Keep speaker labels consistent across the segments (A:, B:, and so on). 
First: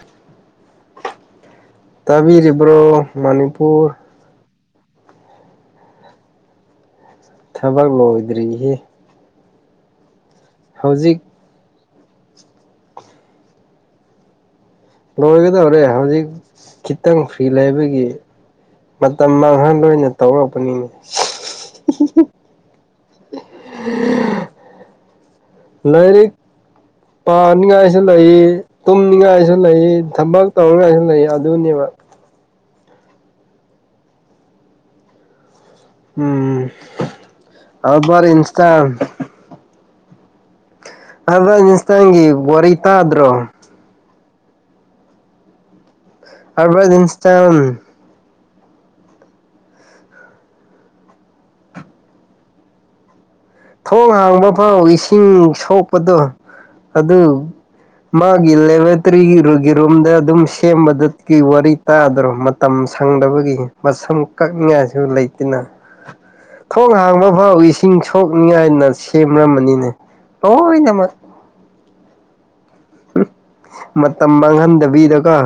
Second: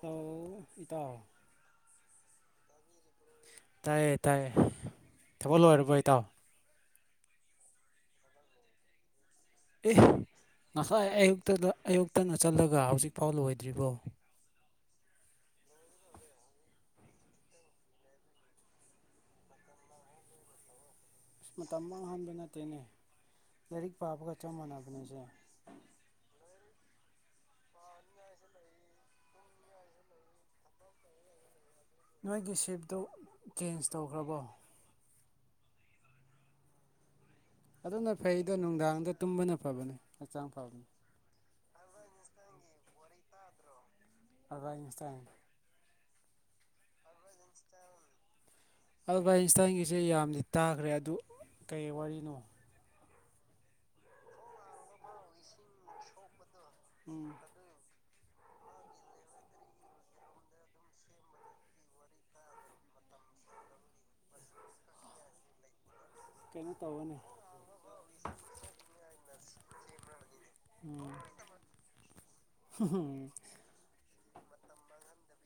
A: ꯇꯥꯎ ꯏꯇꯥꯥꯎ
B: ꯇꯥꯕꯤꯔꯤꯕ꯭ꯔꯣ ꯃꯅꯤꯄꯨꯔ
A: ꯇꯥꯏꯌꯦ ꯇꯥꯏꯌꯦ ꯊꯕꯛ ꯂꯣꯢꯔꯕꯣ ꯏꯇꯥꯎ
B: ꯊꯕꯛ ꯂꯣꯏꯗ꯭ꯔꯤꯍꯦ
A: ꯑꯦ ꯉꯁꯥꯏ
B: ꯍꯧꯖꯤꯛ
A: ꯑꯌꯨꯛꯇꯗ ꯑꯌꯨꯛ ꯐꯠꯇꯅ ꯆꯠꯂꯒ ꯍꯧꯖꯤꯛꯐꯥꯎ ꯂꯣꯏꯗ꯭ꯔꯤꯕꯣ
B: ꯂꯣꯏꯒꯗꯧꯔꯦ ꯍꯧꯖꯤꯛ ꯈꯤꯇꯪ ꯐꯤ ꯂꯩꯕꯒꯤ ꯃꯇꯝ ꯃꯥꯡꯍꯟꯅ ꯇꯧꯔꯛꯄꯅꯤꯅꯦ
A: ꯃꯇꯝ ꯃꯥꯡꯍꯟꯕ ꯅꯠꯇꯦꯅꯦ ꯂꯥꯏꯔꯤꯛ ꯄꯥꯕꯒ ꯆꯞ ꯃꯥꯟꯅꯕꯅꯤꯁꯦ
B: ꯂꯥꯏꯔꯤꯛ ꯄꯥꯅꯤꯡꯉꯥꯏꯁꯨ ꯂꯩ ꯇꯨꯝꯅꯤꯡꯉꯥꯏꯁꯨ ꯂꯩ ꯊꯕꯛ ꯇꯧꯔꯤꯉꯥꯏꯁꯨ ꯂꯩ ꯑꯗꯨꯅꯦꯕ
A: ꯅꯣꯏꯒꯤ ꯁꯤꯞꯇꯣ ꯆꯦꯟꯖ ꯇꯧꯈ꯭ꯔꯕꯣ
B: ꯎꯝ
A: ꯑꯗꯨꯅ
B: ꯑꯜꯕꯥꯔꯠ
A: ꯐꯩꯗꯣ
B: ꯑꯦꯟꯁꯇꯥꯏꯟ
A: ꯅꯨꯡꯗꯥꯡꯗ ꯇꯨꯝꯕꯅ ꯐꯕꯅꯤ ꯍꯛꯆꯥꯡ ꯐꯕꯅꯤ
B: ꯑꯕꯥꯗ ꯏꯁꯇꯥꯢꯟꯒꯤ ꯇꯥꯗ꯭ꯔꯣ
A: ꯑꯗꯥ ꯏꯟꯁꯇꯥꯏꯟ
B: ꯑꯔꯕꯥꯗ ꯏꯟꯁꯇꯥꯢꯟ
A: ꯑꯚꯥꯏꯟꯁꯇꯟꯒꯤꯁꯦ ꯌꯥꯝꯗꯤ ꯇꯥꯈ꯭ꯔꯦ ꯑꯗꯨ ꯀꯩ ꯋꯥꯔꯤꯅꯣ
B: ꯊꯣꯡ ꯍꯥꯡꯕ ꯐꯥꯎ ꯏꯁꯤꯡ ꯁꯣꯛꯄꯗꯣ ꯑꯗꯨ
A: ꯎꯝ
B: ꯃꯥꯒꯤ ꯂꯦꯕꯣꯔꯦꯇꯔꯤꯒꯤ ꯔꯨꯝꯗ ꯑꯗꯨꯝ ꯁꯦꯝꯕꯗꯨꯒꯤ ꯋꯥꯔꯤ ꯇꯥꯗꯔꯣ ꯃꯇꯝ ꯁ ꯐꯪꯗꯕꯒꯤ ꯃꯁꯝ ꯀꯛꯅꯤꯡꯉꯥꯏꯁꯨ ꯂꯩꯇꯅ
A: ꯀꯩꯅꯣ
B: ꯊꯣꯡ
A: ꯇꯧꯕꯅꯦ
B: ꯍꯥꯡꯕ ꯐꯥꯎ ꯏꯁꯤꯡ ꯁꯣꯛꯅꯤꯉꯥꯏꯅ ꯁꯦꯝꯔꯃꯅꯤꯅꯦ ꯑꯣꯢꯅꯃꯛ ꯃꯇꯝ ꯃꯥꯡꯍꯟꯗꯕꯤꯗꯒ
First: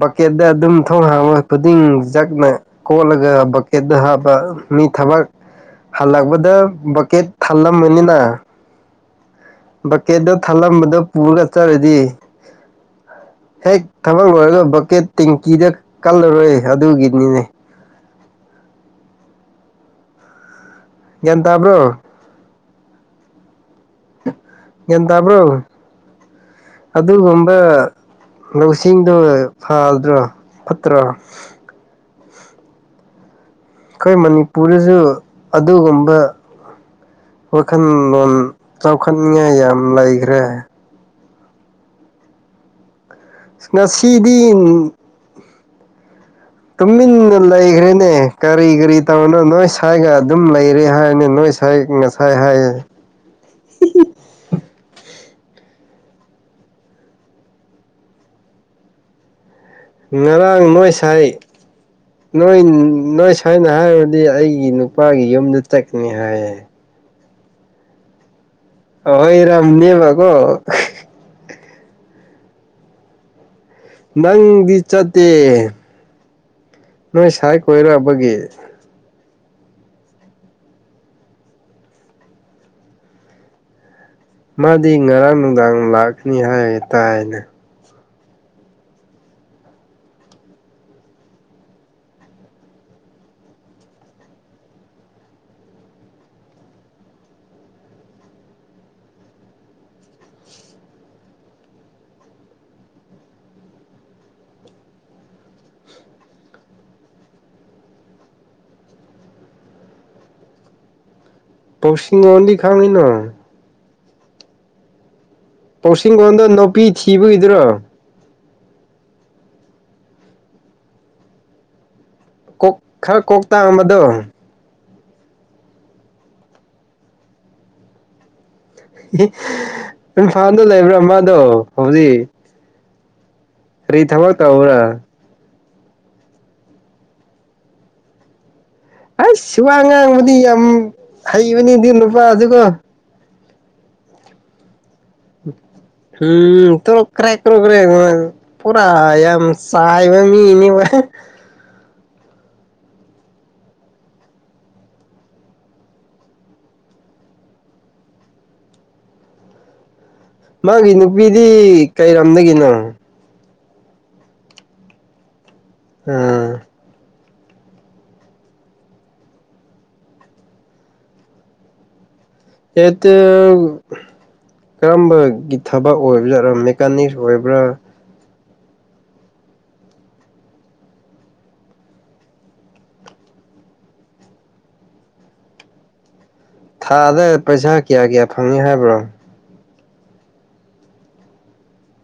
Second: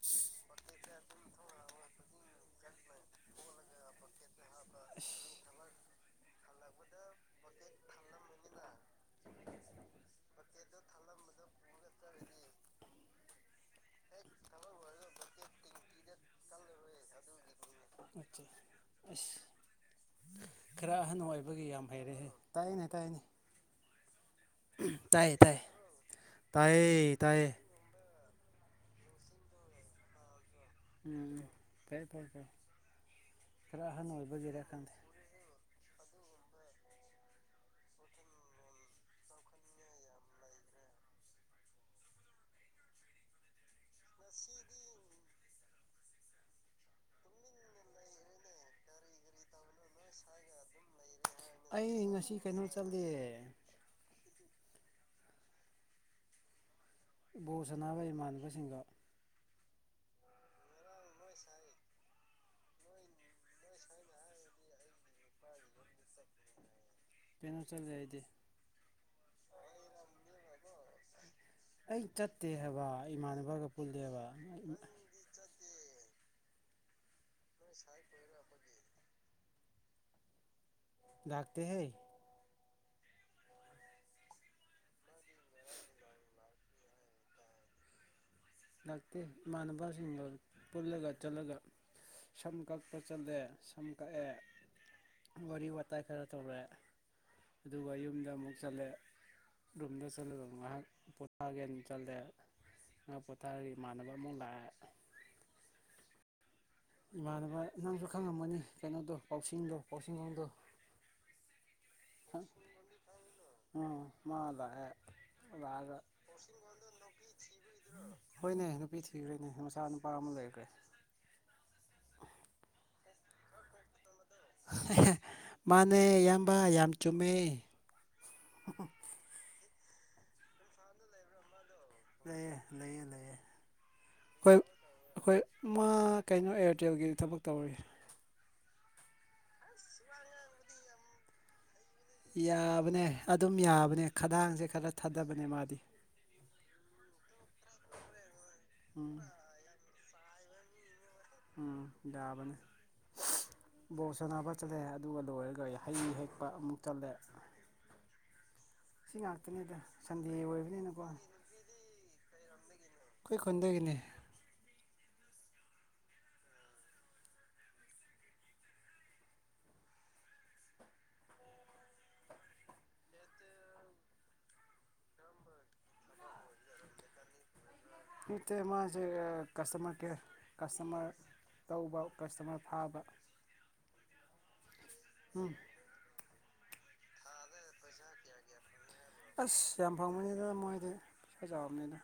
B: ꯕꯛꯀꯦꯠꯇ ꯑꯗꯨꯝ ꯊꯣꯡ ꯍꯥꯥꯡꯕ ꯈꯨꯗꯤꯡ ꯖꯛꯅ ꯀꯣꯠꯂꯒ ꯕꯛꯀꯦꯠꯇ ꯍꯥꯞꯄ ꯃꯤ ꯊꯕꯛ ꯍꯜꯂꯛꯄ ꯕꯀꯦꯠ ꯊꯜꯂꯝꯕꯅꯤꯅ ꯕꯀꯦ ꯊꯂꯝꯅꯤ ꯄꯨꯔꯒ ꯆꯔꯦꯗꯤ ꯍꯦꯛ ꯊꯕꯛ ꯂꯣꯏꯔꯒ ꯕꯛꯀꯦꯠ ꯇꯦꯡꯀꯤꯗ ꯀꯜꯂꯔꯣꯏ ꯑꯗꯨꯒꯤꯅꯤꯅꯦ
A: ꯑꯁ ꯈꯔ ꯑꯍꯟ
B: ꯒ꯭ꯌꯥꯟ
A: ꯑꯣꯏꯥꯏꯕꯒꯤ ꯌꯥꯝ
B: ꯇꯥꯕ꯭ꯔꯣ
A: ꯍꯩꯔꯦꯍꯦ ꯇꯥꯏꯅꯦ ꯇꯥꯏꯅꯦ
B: ꯒ꯭ꯌꯥꯟ
A: ꯇꯥꯏꯌꯦ
B: ꯇꯥꯕ꯭ꯔꯣ
A: ꯇꯥꯏꯌꯦ ꯇꯥꯏꯌꯦ ꯇꯥꯏꯌꯦ
B: ꯑꯗꯨꯒꯨꯝꯕ ꯂꯧꯁꯤꯡꯗꯣ ꯐꯗ꯭ꯔꯣ ꯐꯠꯇ꯭ꯔꯣ
A: ꯎꯝ ꯐꯩ ꯐꯩ ꯐꯩ
B: ꯑꯩꯈꯣꯏ
A: ꯈꯪꯗꯦ
B: ꯃꯅꯤꯄꯨꯔꯗꯁꯨ ꯑꯗꯨꯒꯨꯝꯕ ꯋꯥꯈꯜꯂꯣꯟ ꯆꯥꯎꯈꯠꯅꯤꯡꯉꯥꯏ ꯌꯥꯝ ꯂꯩꯈ꯭ꯔꯦ ꯉꯁꯤꯗꯤ ꯇꯨꯃꯤꯟꯅ ꯂꯩꯈ꯭ꯔꯦꯅꯦ ꯀꯔꯤ ꯀꯔꯤ ꯇꯧꯅꯣ ꯅꯣꯏ ꯁꯋꯥꯒ ꯑꯗꯨꯝ ꯂꯩꯔꯦ ꯍꯥꯏꯔꯅꯤ ꯅꯣꯏ ꯁꯥꯏ
A: ꯑꯩ ꯉꯁꯤ
B: ꯉꯁꯥꯏ
A: ꯀꯩꯅꯣ
B: ꯍꯥꯏꯌꯦ
A: ꯆꯠꯂꯦ
B: ꯍꯤꯍꯤ
A: ꯕꯣ ꯁꯥꯟꯅꯕ ꯏꯃꯥꯟꯅꯕꯁꯤꯡꯒ
B: ꯉꯔꯥꯡ ꯅꯣꯏ ꯁꯥꯏ ꯅꯣꯏ ꯅꯣꯏ ꯁꯥꯏꯅ ꯍꯥꯏꯔꯕꯗꯤ ꯑꯩꯒꯤ ꯅꯨꯄꯥꯒꯤ ꯌꯨꯝꯗ ꯆꯠꯀꯅꯤ ꯍꯥꯏꯌꯦ
A: ꯄꯅꯝ ꯆꯠ ꯌꯥꯗꯤ
B: ꯑꯣꯏꯔꯝꯅꯤꯕ ꯀꯣ
A: ꯑꯩ ꯆꯠꯇꯦ ꯍꯥꯏꯕ ꯏꯃꯥꯟꯅꯕꯒ ꯄꯨꯜꯂꯦꯕ
B: ꯅꯪ ꯂꯤꯗꯤꯆꯇ ꯅꯣꯏ ꯁꯥꯏ ꯀꯣꯏꯔꯛꯑꯕꯒꯤ
A: ꯗꯥꯛꯇ ꯍꯩ
B: ꯃꯥꯗꯤ ꯉꯔꯥꯡ ꯅꯨꯡꯗꯥꯡ ꯂꯥꯛꯀꯅꯤ ꯍꯥꯏꯒꯦ ꯇꯥꯏꯅꯦ
A: ꯂꯥꯛꯇꯦ ꯏꯃꯥꯟꯅꯕꯁꯤꯡꯒ ꯄꯨꯜꯂꯒ ꯆꯠꯂꯒ ꯁꯝ ꯀꯄ ꯆꯟꯗꯦ ꯁꯝ ꯀꯛꯦ ꯋꯥꯔꯤ ꯋꯥꯇꯥꯏ ꯈꯔ ꯇꯧꯔꯦ ꯑꯗꯨꯒ ꯌꯨꯝꯗ ꯑꯃꯨꯛ ꯆꯠꯂꯦ ꯨꯝꯗ ꯆꯂꯗ ꯉꯥꯏꯍꯥꯛ ꯄꯣꯊꯥꯎꯒ ꯆꯠꯗꯦ ꯉ ꯄ ꯇꯥꯔ ꯏꯃꯥꯟꯅꯕ ꯑꯃꯨꯛ ꯂꯥꯛꯑꯦ ꯏꯃꯥꯟꯅꯕ ꯅꯪꯁꯨ ꯈꯪꯉꯝꯃꯅꯤ ꯀꯩꯅꯣꯗꯣ ꯄꯥꯎꯁꯤꯡꯗꯣ ꯄꯥꯎꯁꯤꯡꯒꯣꯗꯣ
B: ꯄꯁꯤꯡꯟꯗꯤ ꯈꯃꯤꯏꯅ
A: ꯎꯝ ꯃꯥꯗꯑꯥꯛꯑꯒ
B: ꯄꯥꯎꯁꯤꯡꯒꯣꯟꯗꯣ ꯅꯨꯄꯤ ꯊꯤꯕꯒꯤꯗꯨꯔꯣ
A: ꯍꯣꯏꯅꯦ ꯅꯨꯄꯤ ꯊꯤꯈ꯭ꯔꯦꯅꯦ ꯃꯆꯥ ꯅꯨꯄꯥ ꯑꯃ ꯂꯩꯈ꯭ꯔꯦ
B: ꯀꯣꯛ ꯈꯔ ꯀꯣꯛ ꯇꯥꯡꯝꯕꯗꯣ
A: ꯃꯥꯅꯦ ꯏꯌꯥꯝꯕ ꯌꯥꯝ ꯆꯨꯝꯃꯦ
B: ꯏꯝꯐꯥꯜꯗ ꯂꯩꯕ꯭ꯔꯥ ꯃꯥꯗꯣ
A: ꯑ
B: ꯑꯩ ꯊꯃ ꯇꯎꯔ
A: ꯑꯩꯈꯣꯏ ꯃꯥ ꯀꯩꯅꯣ ꯑꯦꯌꯥꯔꯇꯦꯜꯒꯤ ꯊꯕꯛ ꯇꯧꯔꯤ
B: ꯑꯩꯁ ꯋꯥ ꯉꯥꯡꯕꯗꯤ ꯌꯥꯝ ꯍꯩꯕꯅꯤꯗꯤ ꯅꯨꯄꯥꯗꯨꯒ
A: ꯌꯥꯕꯅꯦ ꯑꯗꯨꯝ ꯌꯥꯕꯅꯦ ꯈꯗꯥꯡꯁꯦ ꯈꯔ ꯊꯥꯗꯕꯅꯦ ꯃꯥꯗꯤ
B: ꯎꯝ ꯇ ꯀ꯭ꯔꯦ ꯀ ꯀꯦ ꯄꯨꯥ
A: ꯎꯝ
B: ꯌꯥꯝ ꯁꯥ ꯍꯥꯏꯥꯏꯕ ꯃꯤ ꯏꯅꯦꯕ
A: ꯎꯝ ꯌꯥꯕꯅ ꯕꯣꯜ ꯁꯥꯟꯅꯕ ꯆꯠꯂꯦ ꯑꯗꯨꯒ ꯂꯣꯏꯔꯒ ꯍꯩ ꯍꯦꯛꯄ ꯑꯃꯨꯛ ꯆꯠꯂꯦ ꯆꯤꯡ ꯂꯥꯛꯇ ꯅꯗ
B: ꯃꯥꯒꯤ ꯅꯨꯄꯤꯗꯤ ꯀꯩꯔꯝꯗꯒꯤꯅꯣ
A: ꯀꯟꯗꯒꯤꯅꯦ
B: ꯑ ꯌꯦꯠꯇ ꯀꯔꯝꯕꯒꯤ ꯊꯕꯛ ꯑꯣꯏꯕꯠ ꯃꯦꯀꯥꯅꯤꯛꯁ ꯑꯣꯏꯕ꯭ꯔꯥ
A: ꯌ ꯃꯥꯦ ꯀꯁꯇꯃꯔ ꯀꯦꯔ ꯀꯁꯇꯃꯔ ꯇꯧꯕ ꯀꯁꯇꯃꯔ ꯐꯥꯕ
B: [unintelligible]
A: ꯎꯝ
B: ꯊꯥꯗ ꯄꯩꯁꯥ ꯀꯌꯥ ꯀꯌꯥ ꯐꯪꯏꯤ ꯍꯥꯏꯕ꯭ꯔꯣ
A: ꯁꯤ ꯌꯥꯝ ꯐꯥꯡꯕꯅꯤꯗ ꯃꯣꯏꯗ ꯄꯥꯖꯥꯝꯅꯤꯗ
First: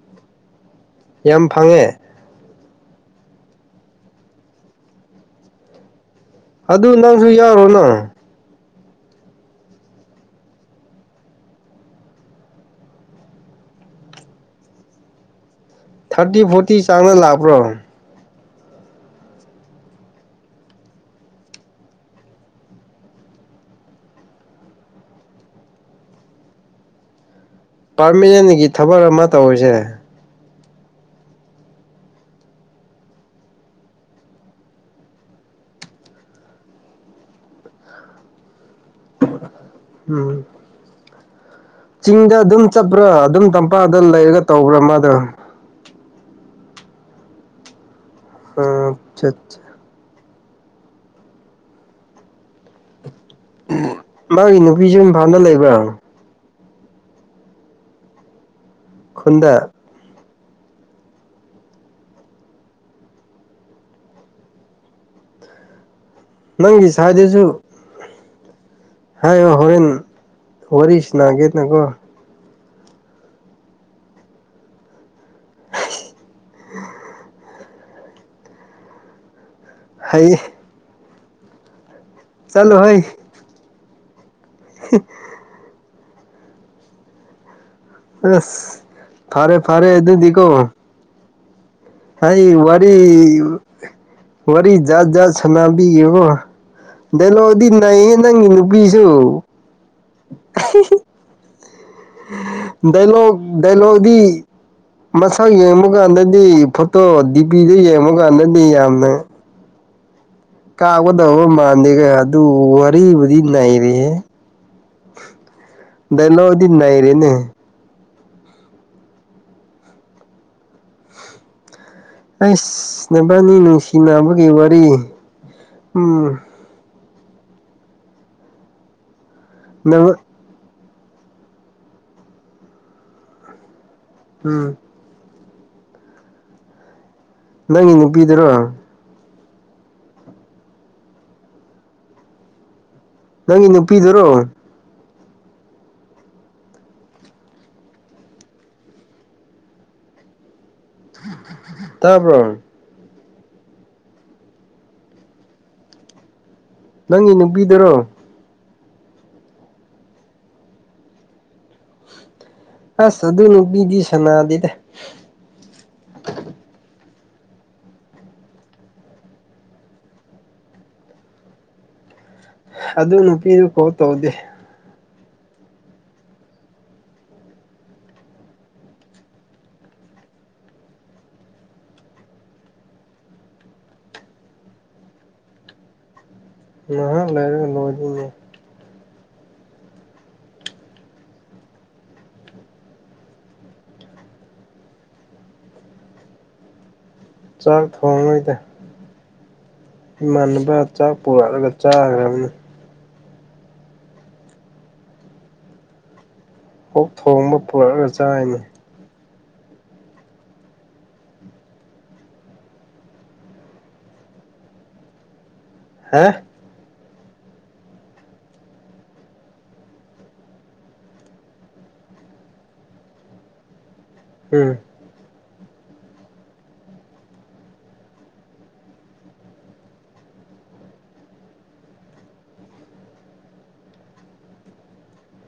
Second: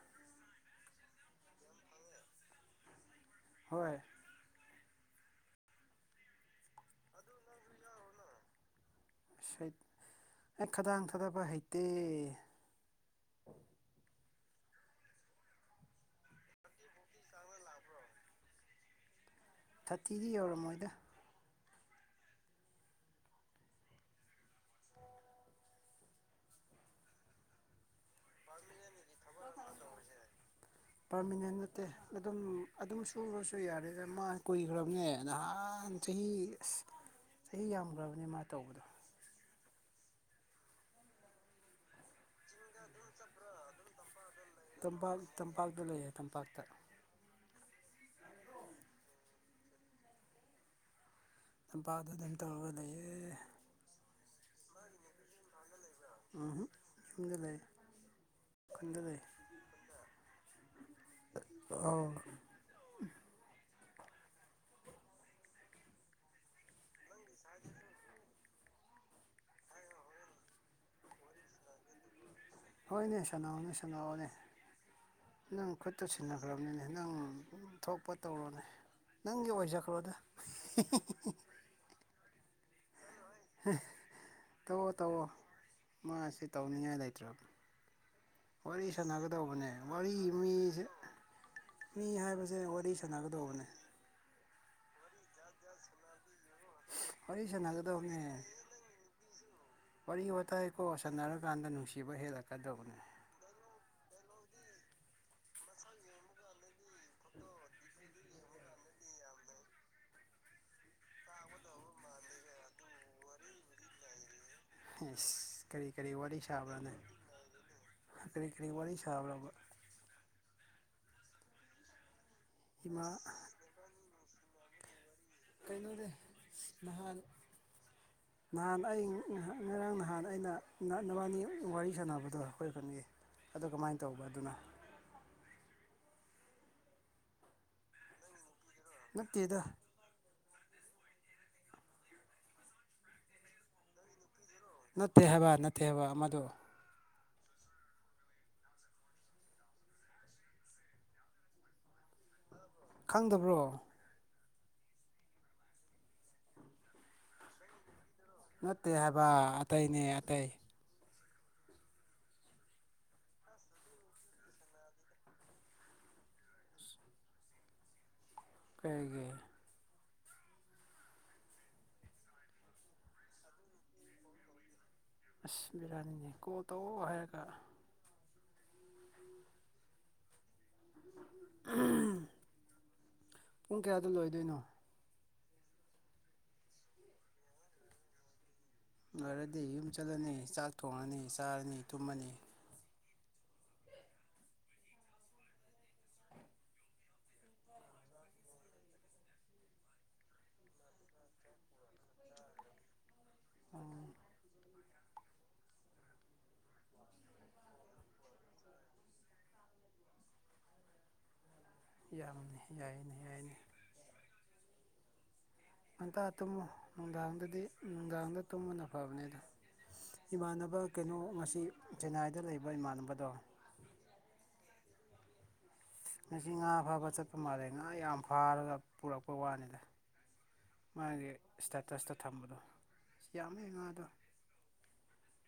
B: ꯌꯥꯝ ꯐꯪꯉꯦ
A: ꯍꯣꯏ
B: ꯑꯗꯨ ꯅꯪꯁꯨ ꯌꯥꯎꯔꯣꯅ
A: ꯑꯩ ꯈꯗꯥꯡ ꯊꯥꯗꯕ ꯍꯩꯇꯦ
B: ꯊꯥꯔꯇꯤ ꯐꯣꯔꯇꯤ ꯆꯥꯡꯅ ꯂꯥꯛꯄ꯭ꯔꯣ
A: ꯊꯥꯔꯇꯤꯗꯤ ꯌꯧꯔꯝꯃꯣꯏꯗ
B: ꯄꯥꯔꯃꯤꯅꯦꯟꯒꯤ ꯊꯕꯛ ꯑꯃ ꯇꯧꯔꯤꯁꯦ
A: ꯄꯥꯔꯃꯤꯅꯦꯟ ꯅꯠꯇꯦ ꯑꯗꯨꯝ ꯑꯗꯨꯝ ꯁꯨꯔꯨꯔꯁꯨ ꯌꯥꯔꯦꯗ ꯃꯥ ꯀꯨꯏꯈ꯭ꯔꯕꯅꯦ ꯅꯍꯥꯟ ꯆꯍꯤ ꯑꯁ ꯆꯍꯤ ꯌꯥꯝꯈ꯭ꯔꯕꯅꯦ ꯃꯥ ꯇꯧꯕꯗꯣ
B: ꯎꯝ ꯆꯤꯡꯗ ꯑꯗꯨꯝ ꯆꯠꯄ꯭ꯔꯥ ꯑꯗꯨꯝ ꯇꯝꯄꯥꯛꯗ ꯂꯩꯔꯒ ꯇꯧꯕ꯭ꯔꯥ
A: ꯇꯝꯄꯥꯛ
B: ꯃꯥꯗꯣ
A: ꯇꯝꯄꯥꯛꯇ ꯂꯩꯌꯦ ꯇꯝꯄꯥꯛꯇ
B: ꯑ ꯑꯆꯥ ꯑꯆꯥ
A: ꯑꯝꯄꯥ ꯑꯗꯨ ꯑꯗꯨꯝ ꯇꯧꯔꯒ ꯂꯩꯌꯦ꯫
B: ꯃꯥꯒꯤ ꯅꯨꯄꯤꯁꯨ ꯏꯝꯐꯥꯜꯗ ꯂꯩꯕ꯭ꯔ꯫
A: ꯌꯨꯝꯗ ꯂꯩꯌꯦ꯫
B: ꯈꯨꯨꯟꯗ꯫
A: ꯑꯧ꯫
B: ꯅꯪꯒꯤ ꯁꯥꯏꯗꯨꯁꯨ ꯍꯥꯏꯌꯣ ꯍꯣꯔꯦꯟ ꯋꯥꯔꯤꯁꯅꯒꯦꯗꯀꯣ꯫
A: ꯍꯣꯏꯅꯦ ꯁꯥꯟꯅꯑꯣꯅꯦ ꯁꯥꯟꯅꯑꯣꯅꯦ ꯅꯪ ꯈꯨꯠꯇ ꯁꯤꯟꯅꯈ꯭ꯔꯕꯅꯤꯅꯦ ꯅꯪ꯫ ꯊꯣꯛꯄ ꯇꯧꯔꯣꯅꯦ ꯅꯪꯒꯤ ꯑꯣꯏꯖꯈ꯭ꯔꯣꯗ꯫
B: ꯍꯩ ꯆꯂꯣꯍꯩ꯫
A: ꯇꯧꯑꯣ ꯇꯧꯑꯣ ꯃꯥꯁꯨ ꯇꯧꯅꯤꯡꯉꯥꯏ ꯂꯩꯇ꯭ꯔꯝꯅꯤ꯫
B: ꯑꯁ ꯐꯔꯦ ꯐꯔꯦ
A: ꯋꯥꯔꯤ
B: ꯑꯗꯨꯗꯤꯀꯣ꯫
A: ꯃꯤꯁꯦ ꯃꯤ ꯍꯥꯏꯕꯁꯦ ꯋꯥꯔꯤ ꯁꯥꯟꯅꯒꯗꯧꯕꯅꯦ꯫
B: ꯋꯥꯔꯤ ꯖꯥꯠ ꯖꯥꯠ ꯁꯅꯥꯕꯤꯌꯨꯔꯣ꯫
A: ꯋꯥꯔꯤ
B: ꯗꯥꯏꯗꯣꯛꯇꯤ ꯅꯩꯌꯦ
A: ꯁꯥꯟꯅꯒꯗꯧꯕꯅꯦ
B: ꯅꯪꯒꯤ ꯅꯨꯄꯤꯁꯨ꯫
A: ꯋꯥꯔꯤ ꯋꯥꯇꯥ ꯀꯣ ꯁꯥꯅꯔꯛꯟꯗ ꯅꯨꯡꯁꯤ
B: ꯗꯥꯏꯂꯣꯛ ꯗꯥꯏꯀꯣꯛꯇꯤ ꯃꯁꯛ ꯌꯦꯡꯕ ꯀꯥꯟꯗꯗꯤ ꯐꯣꯇꯣ ꯗꯤꯄꯤꯗꯨ ꯌꯦꯡꯕ ꯀꯥꯟꯗꯗꯤ ꯌꯥꯝꯅ ꯀꯥꯎꯒꯗꯕ ꯃꯥꯟꯗꯦꯒ ꯑꯗꯨ ꯋꯥꯔꯤꯕꯨꯗꯤ ꯅꯩꯔꯦꯍꯦ꯫
A: ꯏꯁ ꯀꯔꯤ ꯀꯔꯤ ꯋꯥꯔꯤ
B: ꯗꯥꯏꯂꯣꯛꯗꯤ
A: ꯁꯥꯕ꯭ꯔꯥꯅꯦ꯫
B: ꯅꯩꯔꯦꯅꯦ
A: ꯀꯔꯤ ꯀꯔꯤ ꯋꯥꯔꯤ ꯁꯥꯕꯔꯕ꯫
B: ꯑꯩꯁ
A: ꯏꯃꯥ
B: ꯅꯕꯅꯤ ꯅꯨꯡꯁꯤꯅꯕꯒꯤ ꯋꯥꯔꯤ꯫
A: ꯀꯩꯅꯣꯅꯦ
B: ꯎꯝ
A: ꯅꯍꯥꯟ ꯅꯍꯥꯟ ꯑꯩ
B: [unintelligible]
A: ꯅꯕꯅꯤ ꯋꯥꯔꯤ ꯁꯥꯟꯅꯕꯗꯣ ꯑꯩꯈꯣꯏ ꯈꯨꯟꯒꯤ ꯑꯗꯣ ꯀꯃꯥꯏꯟ ꯇꯧꯕ ꯑꯗꯨꯅ꯫
B: ꯎꯝ ꯅꯪꯒꯤ ꯅꯨꯄꯤꯗꯨꯔꯣ꯫
A: ꯅꯠꯇꯦꯗ꯫
B: ꯅꯪꯒꯤ ꯅꯨꯄꯤꯗꯨꯔꯣ꯫
A: ꯅꯠꯇꯦ ꯍꯥꯏꯕ ꯅꯠꯇꯦ ꯍꯥꯏꯕ ꯑꯃꯗꯣ꯫
B: ꯇꯕꯔꯣ꯫
A: ꯈꯪꯗꯕ꯭ꯔꯣ꯫
B: ꯅꯪꯒꯤ ꯅꯨꯄꯤꯗꯨꯔꯣ꯫
A: ꯅꯠꯇꯦ ꯍꯥꯏꯕ ꯑꯇꯩꯅꯦ ꯑꯇꯩ꯫
B: ꯑꯁ ꯑꯗꯨ ꯅꯨꯄꯤꯗꯤ ꯁꯅꯥꯗꯦꯗ꯫
A: ꯀꯩꯒꯤ꯫
B: ꯑꯗꯨ ꯅꯨꯄꯤꯗꯨ ꯀꯣ ꯇꯧꯗꯦ꯫
A: ꯑꯁ ꯕꯤꯔꯅꯤꯅꯦ ꯀꯣꯜ ꯇꯧꯑꯣ ꯍꯥꯏꯒ꯫ ꯄꯨꯡ ꯀꯌꯥꯗ ꯂꯣꯏꯗꯣꯏꯅꯣ꯫
B: ꯉꯍꯥꯛ ꯂꯥꯏꯔ ꯂꯣꯏꯗꯨꯏꯅꯦ꯫
A: ꯂꯣꯏꯔꯗꯤ ꯌꯨꯝ ꯆꯠꯂꯅꯤ ꯆꯥꯛ ꯊꯣꯡꯉꯅꯤ ꯆꯥꯔꯅꯤ ꯊꯨꯝꯃꯅꯤ꯫
B: ꯆꯥꯛ ꯊꯣꯡꯉꯔꯣꯏꯗ꯫ ꯏꯃꯥꯟꯅꯕ ꯆꯥꯛ ꯄꯨꯔꯛꯂꯒ ꯆꯥꯒꯔꯕꯅꯤ꯫
A: ꯎꯝ
B: ꯑꯣꯛ ꯊꯣꯡꯕ ꯄꯨꯔꯛꯒ ꯆꯥꯔꯤꯅꯤ꯫
A: ꯌꯥꯝꯅꯦ ꯌꯥꯏꯅꯦ ꯌꯥꯏꯅꯦ꯫ ꯉꯟꯇꯥ
B: ꯍꯥ
A: ꯇꯨꯝꯃꯨ ꯅꯨꯡꯗꯥꯡꯗꯗꯤ ꯅꯨꯡꯗꯥꯡꯗ ꯇꯨꯝꯕꯅ ꯐꯕꯅꯦꯗꯣ꯫ ꯏꯃꯥꯟꯅꯕ ꯀꯩꯅꯣ ꯉꯁꯤ ꯆꯦꯟꯅꯥꯏꯗ ꯂꯩꯕ ꯏꯃꯥꯟꯅꯕꯗꯣ꯫
B: ꯎꯝ꯫
A: ꯉꯁꯤ ꯉꯥ ꯐꯥꯕ ꯆꯠꯄ ꯃꯥꯜꯂꯦ ꯉꯥ ꯌꯥꯝ ꯐꯥꯔꯒ ꯄꯨꯔꯛꯄ ꯋꯥꯅꯤꯗ꯫ ꯃꯥꯒꯤ ꯏꯁꯇꯦꯇꯁꯇ ꯊꯝꯕꯗꯣ ꯌꯥꯝꯃꯦ ꯉꯥꯗꯣ꯫
B: [unintelligible]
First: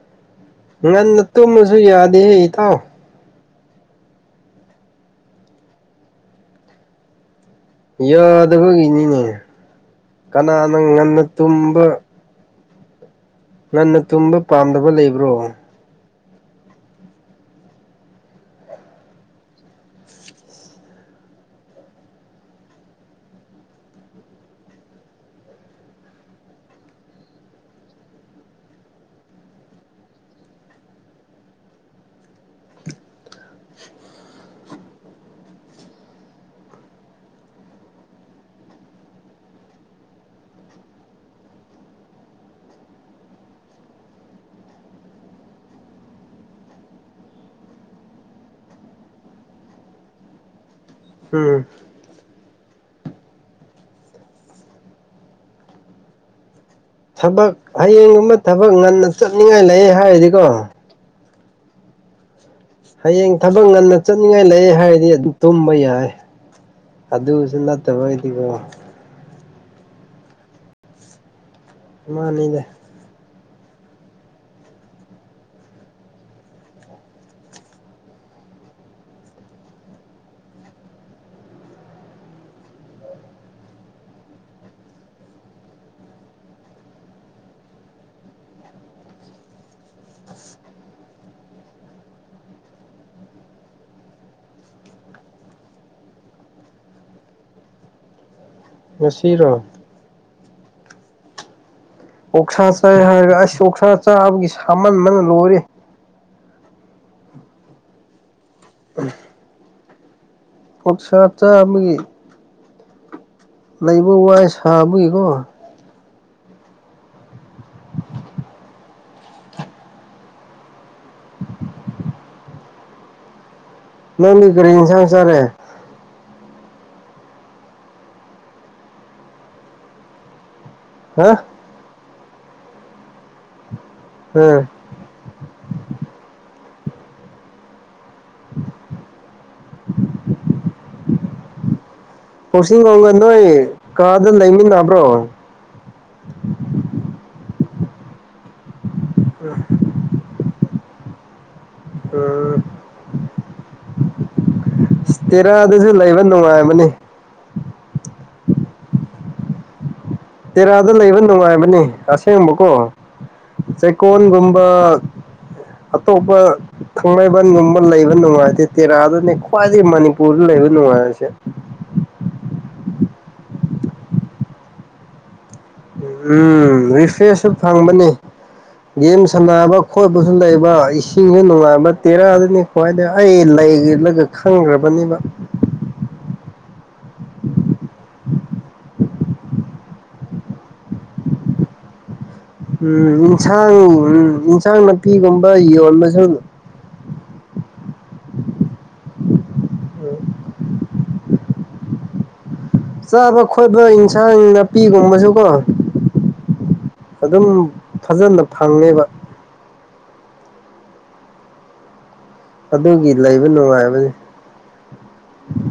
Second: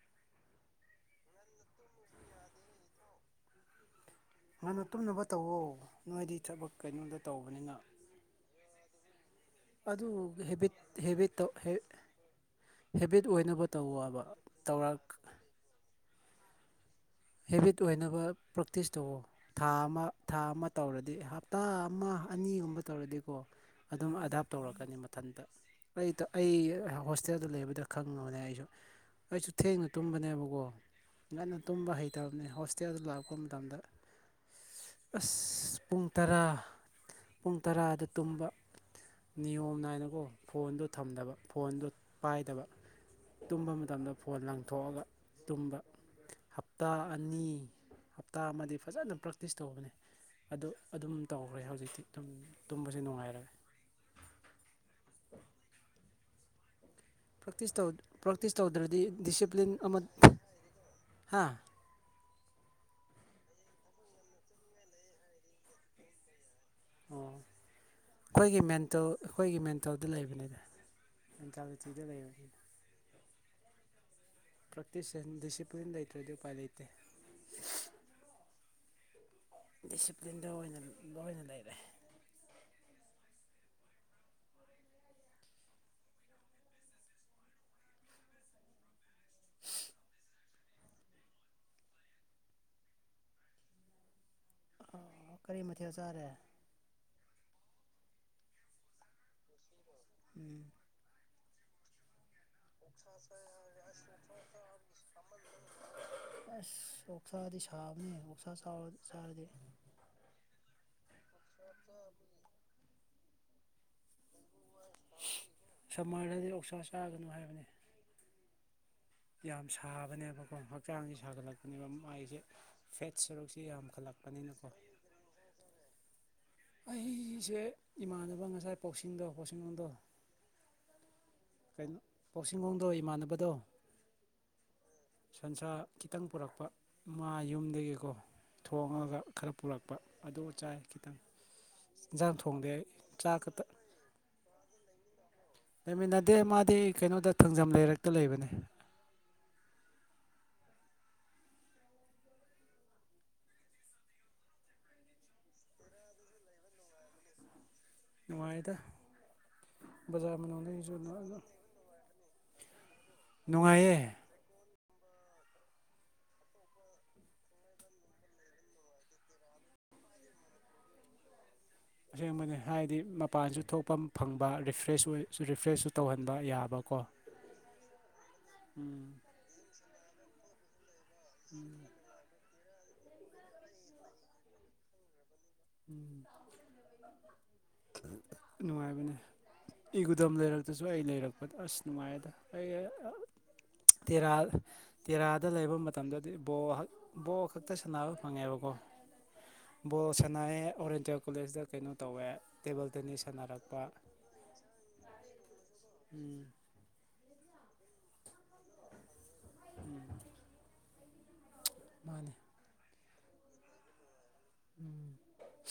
B: ꯉꯟꯅ ꯇꯨꯝꯃꯁꯨ ꯌꯥꯗꯦ ꯍ ꯏꯇꯥꯎ
A: ꯅꯪꯅ ꯇꯨꯝꯅꯕ ꯇꯧꯋꯣ ꯅꯣꯏꯗꯤ ꯊꯕꯛ ꯀꯩꯅꯣꯗ ꯇꯧꯕ
B: ꯌꯥꯗꯈꯒꯤꯅꯤꯅꯦ
A: ꯑꯗꯨ ꯍꯦꯕꯤꯠ ꯍꯦꯕꯤꯠꯦ
B: ꯇꯨꯝꯕ
A: ꯍꯦꯠ
B: ꯉꯟꯅ ꯇꯨꯝꯕ ꯄꯥꯝꯗꯕ ꯂꯩꯕ꯭ꯔꯣ
A: ꯍꯦꯕꯤꯠ ꯑꯣꯏꯅꯕ ꯄ꯭ꯔꯥꯛꯛꯇꯤꯁ ꯇꯧ ꯊꯥ ꯑꯃ ꯊꯥ ꯑꯃ ꯇꯧꯔꯗꯤ ꯍꯞꯇꯥ ꯑꯃ ꯑꯅꯤꯒꯨꯝꯕ ꯇꯧꯔꯗꯤꯀꯣ ꯑꯗꯨꯝ ꯑꯗꯥꯞ ꯇꯧꯔꯛꯀꯅꯤ ꯃꯊꯟꯇ ꯑꯩ ꯑꯩ ꯍꯣꯁꯇꯦꯜꯗ ꯂꯩꯕꯗ ꯈꯪꯉꯕꯅꯦ ꯑꯩꯁꯨ ꯑꯩꯁꯨ ꯊꯦꯡꯅ ꯇꯨꯝꯕꯅꯦꯕꯀꯣ ꯉꯟꯅ ꯇꯨꯝꯕ ꯍꯩꯇ ꯕꯅꯤ ꯍꯣꯁꯇꯦꯜꯗꯨ ꯂꯥꯛꯄ ꯃꯇꯝꯗ ꯑꯁ ꯄꯨꯡ ꯇꯔꯥ ꯄꯨꯡ ꯇꯔꯥꯗ ꯇꯨꯝꯕ ꯅꯤꯌꯣꯝ ꯅꯥꯏꯅꯀꯣ ꯐꯣꯟꯗꯨ ꯊꯝꯗꯕ ꯐꯣꯟꯗꯨ ꯄꯥꯏꯗꯕ ꯇꯨꯝꯕ ꯃꯇꯝꯗ ꯐꯣꯟ ꯂꯪꯊꯣꯛꯑꯒ ꯇꯨꯝꯕ ꯍꯞꯇꯥ ꯑꯅꯤ ꯍꯞꯇꯥ ꯑꯃꯗꯤ ꯐꯖꯅ ꯄ꯭ꯔꯦꯛꯇꯤꯁ ꯇꯧꯕꯅꯦ ꯑꯗꯨ ꯑꯗꯨꯝ ꯇꯧꯈ꯭ꯔꯦ
B: ꯎꯝ
A: ꯍꯧꯖꯤꯛꯇꯤ ꯑꯗꯨꯝ ꯇꯨꯝꯕꯁꯦ ꯅꯨꯡꯉꯥꯏꯔꯦ
B: ꯊꯕꯛ
A: ꯄ꯭ꯔꯦꯛꯇꯤꯁ ꯇꯧ
B: ꯍꯌꯦꯡꯒꯨꯝꯕ
A: ꯄ꯭ꯔꯦꯛꯇꯤꯁ
B: ꯊꯕꯛ
A: ꯇꯧꯗ꯭ꯔꯗꯤ
B: ꯉꯟꯅ ꯆꯠꯅꯤꯡꯉꯥꯏ ꯂꯩ ꯍꯥꯏꯔꯤꯗꯤꯀꯣ
A: ꯍꯥꯥ
B: ꯍꯌꯦꯡ ꯊꯕꯛ ꯉꯟꯅ ꯆꯠꯅꯤꯡꯉꯥꯏ ꯂꯩ ꯍꯥꯏꯔꯗꯤ ꯑꯗꯨꯝ ꯇꯨꯝꯕ ꯌꯥꯏ
A: ꯑꯣ
B: ꯑꯗꯨꯁꯨ ꯅꯠꯇꯕ ꯑꯣꯏꯗꯤꯀꯣ
A: ꯑꯩꯈꯣꯏꯒꯤ ꯃꯦꯟꯇꯦꯜ ꯑꯩꯈꯣꯏꯒꯤ ꯃꯦꯟꯇꯗ ꯂꯩꯕꯅꯤꯅ ꯃꯦꯟꯇꯥꯂꯤꯇꯤꯗ ꯂꯩꯕꯅꯤ
B: ꯃꯥꯅꯤꯗ
A: ꯄ꯭ꯔꯦꯛꯇꯤꯁ ꯗꯤꯁꯤꯄ꯭ꯂꯤꯟ ꯂꯩꯇ꯭ꯔꯗꯤ ꯎꯄꯥꯏ ꯂꯩꯇꯦ ꯁꯤꯤꯄ꯭꯭ꯂꯤꯟꯗ ꯣꯅ ꯂꯩꯔꯦ ꯑꯣ ꯀꯔꯤ ꯃꯊꯦꯜ ꯆꯥꯔꯦ
B: ꯉꯁꯤꯔꯣ
A: ꯎꯝ
B: ꯑꯣꯛꯁꯥ ꯆꯥꯏ ꯍꯥꯏꯔꯒ ꯑꯩ ꯑꯣꯛꯁꯥ ꯆꯥꯕꯒꯤ ꯁꯥꯃꯟ ꯑꯃꯅ ꯂꯣꯏꯔꯦ
A: ꯑ ꯑꯣꯁꯥꯗꯤ ꯁꯥꯥꯕꯅꯤ ꯑꯣꯁ
B: ꯑꯣꯠꯁꯠꯆꯥꯒꯤ ꯂꯩꯕ ꯋꯥꯏ ꯁꯥꯕꯒꯤꯀꯣ
A: ꯁꯝꯃꯔꯗꯗꯤ ꯂꯧꯣꯛꯁꯥ ꯆꯥꯒꯅꯨ ꯍꯥꯏꯕꯅꯤ ꯌꯥꯝ ꯁꯥꯕꯅꯦꯕꯀꯣ ꯍꯛꯆꯥꯡꯁꯦ ꯁꯥꯒꯠꯂꯛꯄꯅꯦꯕ ꯃꯥꯏꯁꯦ ꯐꯦꯠ ꯁꯔꯨꯛꯁ
B: ꯅꯪꯒꯤ ꯀꯔꯤꯁꯪꯁꯔꯦ
A: ꯑꯩꯁꯦ ꯏꯃꯥꯟꯅꯕ ꯉꯁꯥꯏ ꯄꯥꯎꯁꯤꯡꯗꯣ ꯄꯥꯎꯁꯤꯡꯂꯣꯗꯣ
B: ꯍꯥ
A: ꯄꯥꯎꯁꯤꯡꯒꯣꯡꯗꯣ ꯏꯃꯥꯟꯅꯕꯗꯣ
B: ꯎꯝ
A: ꯁꯟꯁ꯭ꯔꯥ ꯈꯤꯇꯪ ꯄꯨꯔꯛꯄ ꯃꯥ ꯌꯨꯝꯗꯒꯤꯀꯣ ꯊꯣꯡꯉꯒ ꯈꯔ ꯄꯨꯔꯛꯄ ꯑꯗꯨ ꯆꯥꯏ ꯈꯤꯇꯪ ꯏꯟꯖꯥꯡ ꯊꯣꯡꯗꯦ
B: ꯄꯨꯁꯤ
A: ꯑꯩ
B: ꯀ
A: ꯆꯥꯛ
B: ꯀꯅꯣꯌꯦ
A: ꯈꯛꯇ
B: ꯀꯥꯗ ꯅ꯭ꯔꯣ
A: ꯂꯩꯃꯤꯟꯅꯗꯦ ꯃꯥꯗꯤ ꯀꯩꯅꯣꯗ ꯊꯥꯡꯖꯝ ꯂꯩꯔꯛꯇ ꯂꯩꯕꯅꯦ
B: ꯎꯝ ꯎꯝ ꯇꯦꯔꯥꯗꯁꯨ ꯂꯩꯕ ꯅꯨꯡꯉꯥꯏꯕꯅꯤ
A: ꯅꯨꯡꯉꯥꯏꯗ ꯕꯖꯥꯔ
B: ꯇꯦꯔꯥꯗ
A: ꯃꯅꯨꯡꯗꯒꯤꯁꯨ
B: ꯂꯩꯕ ꯅꯨꯡꯉꯥꯏꯕꯅꯤ ꯑꯁꯦꯡꯕꯀꯣ
A: ꯅꯨꯡꯉꯥꯏꯌꯦ
B: ꯆꯩꯀꯣꯟꯒꯨꯝꯕ ꯑꯠꯇꯣꯄ ꯊꯥꯡꯃꯩꯕꯟꯒꯨꯝꯕ ꯂꯩꯕ ꯅꯨꯡꯉꯥꯏꯇꯦ ꯇꯦꯔꯥꯗꯨꯅꯦ ꯈ꯭ꯋꯥꯏꯗꯒꯤ ꯃꯅꯤꯄꯨꯔꯗ ꯂꯩꯕ ꯅꯨꯡꯉꯥꯏꯔꯁꯦ
A: ꯑꯁꯦꯡꯕꯅꯤ ꯍꯥꯏꯗꯤ ꯃꯄꯥꯟꯁꯨ ꯊꯣꯛꯐꯝ ꯐꯪꯕ ꯔꯤꯐ꯭ꯔꯦꯁ ꯐ꯭ꯔꯦꯁ
B: ꯎꯝ ꯔꯤꯐ꯭ꯔꯦꯁꯁꯨ ꯐꯪꯕꯅꯤ
A: ꯎꯝ
B: ꯒꯦꯝ ꯁꯥꯟꯅꯕ ꯑꯣꯏꯕꯁꯨ ꯂꯩꯕ ꯏꯁꯤꯡꯁꯨ ꯅꯨꯡꯉꯥꯏꯕ ꯇꯦꯔꯥ ꯑꯗꯨꯅꯤ ꯍꯣꯏꯏꯅꯦ ꯑꯩ ꯂꯩꯂꯒ ꯈꯪꯈ꯭ꯔꯕꯅꯦꯕ
A: ꯎꯝ ꯅꯨꯡꯉꯥꯏꯕꯅꯦ ꯏꯒꯨꯗꯝ ꯂꯩꯔꯛꯇꯁꯨ ꯑꯩ ꯂꯩꯔꯛꯄꯗ ꯑꯁ ꯅꯨꯡꯉꯥꯏꯗ ꯑꯩ
B: ꯎꯝ ꯑꯦꯟꯁꯥꯡ
A: ꯇꯦꯔꯥ
B: ꯎ ꯑꯦꯟꯁꯥꯡ
A: ꯇꯦꯔꯥꯗ
B: ꯅꯥꯄꯤꯒꯨꯝꯕ
A: ꯂꯩꯕ
B: ꯌꯣꯟꯕꯁꯨ
A: ꯃꯇꯝꯗꯗꯤ ꯕꯣꯜ ꯕꯣꯜ ꯈꯛꯇ ꯁꯥꯟꯅꯕ ꯐꯪꯉꯦꯕꯀꯣ ꯕꯣ ꯁꯅꯥꯑ ꯑꯣꯔꯌꯦꯟꯇꯦꯜ ꯀꯣꯂꯦꯖꯇ ꯀꯩꯅꯣ ꯇꯧꯋꯦ ꯇꯦꯕꯜ ꯇꯦꯅꯤꯁ
B: ꯆꯥꯕ
A: ꯁꯥꯟꯅꯔꯛꯄ
B: ꯈꯣꯠꯄ ꯏꯟꯁꯥꯡ ꯅꯥꯄꯤꯒꯨꯝꯕꯁꯨ ꯀꯣ
A: ꯎꯝ
B: ꯑꯗꯨꯝ ꯐꯖꯅ ꯐꯪꯉꯦꯕ
A: ꯃꯥꯅꯦ
B: ꯑꯗꯨꯒꯤ ꯂꯩꯕ ꯅꯨꯡꯉꯥꯏꯕꯅꯦ
A: ꯎꯝ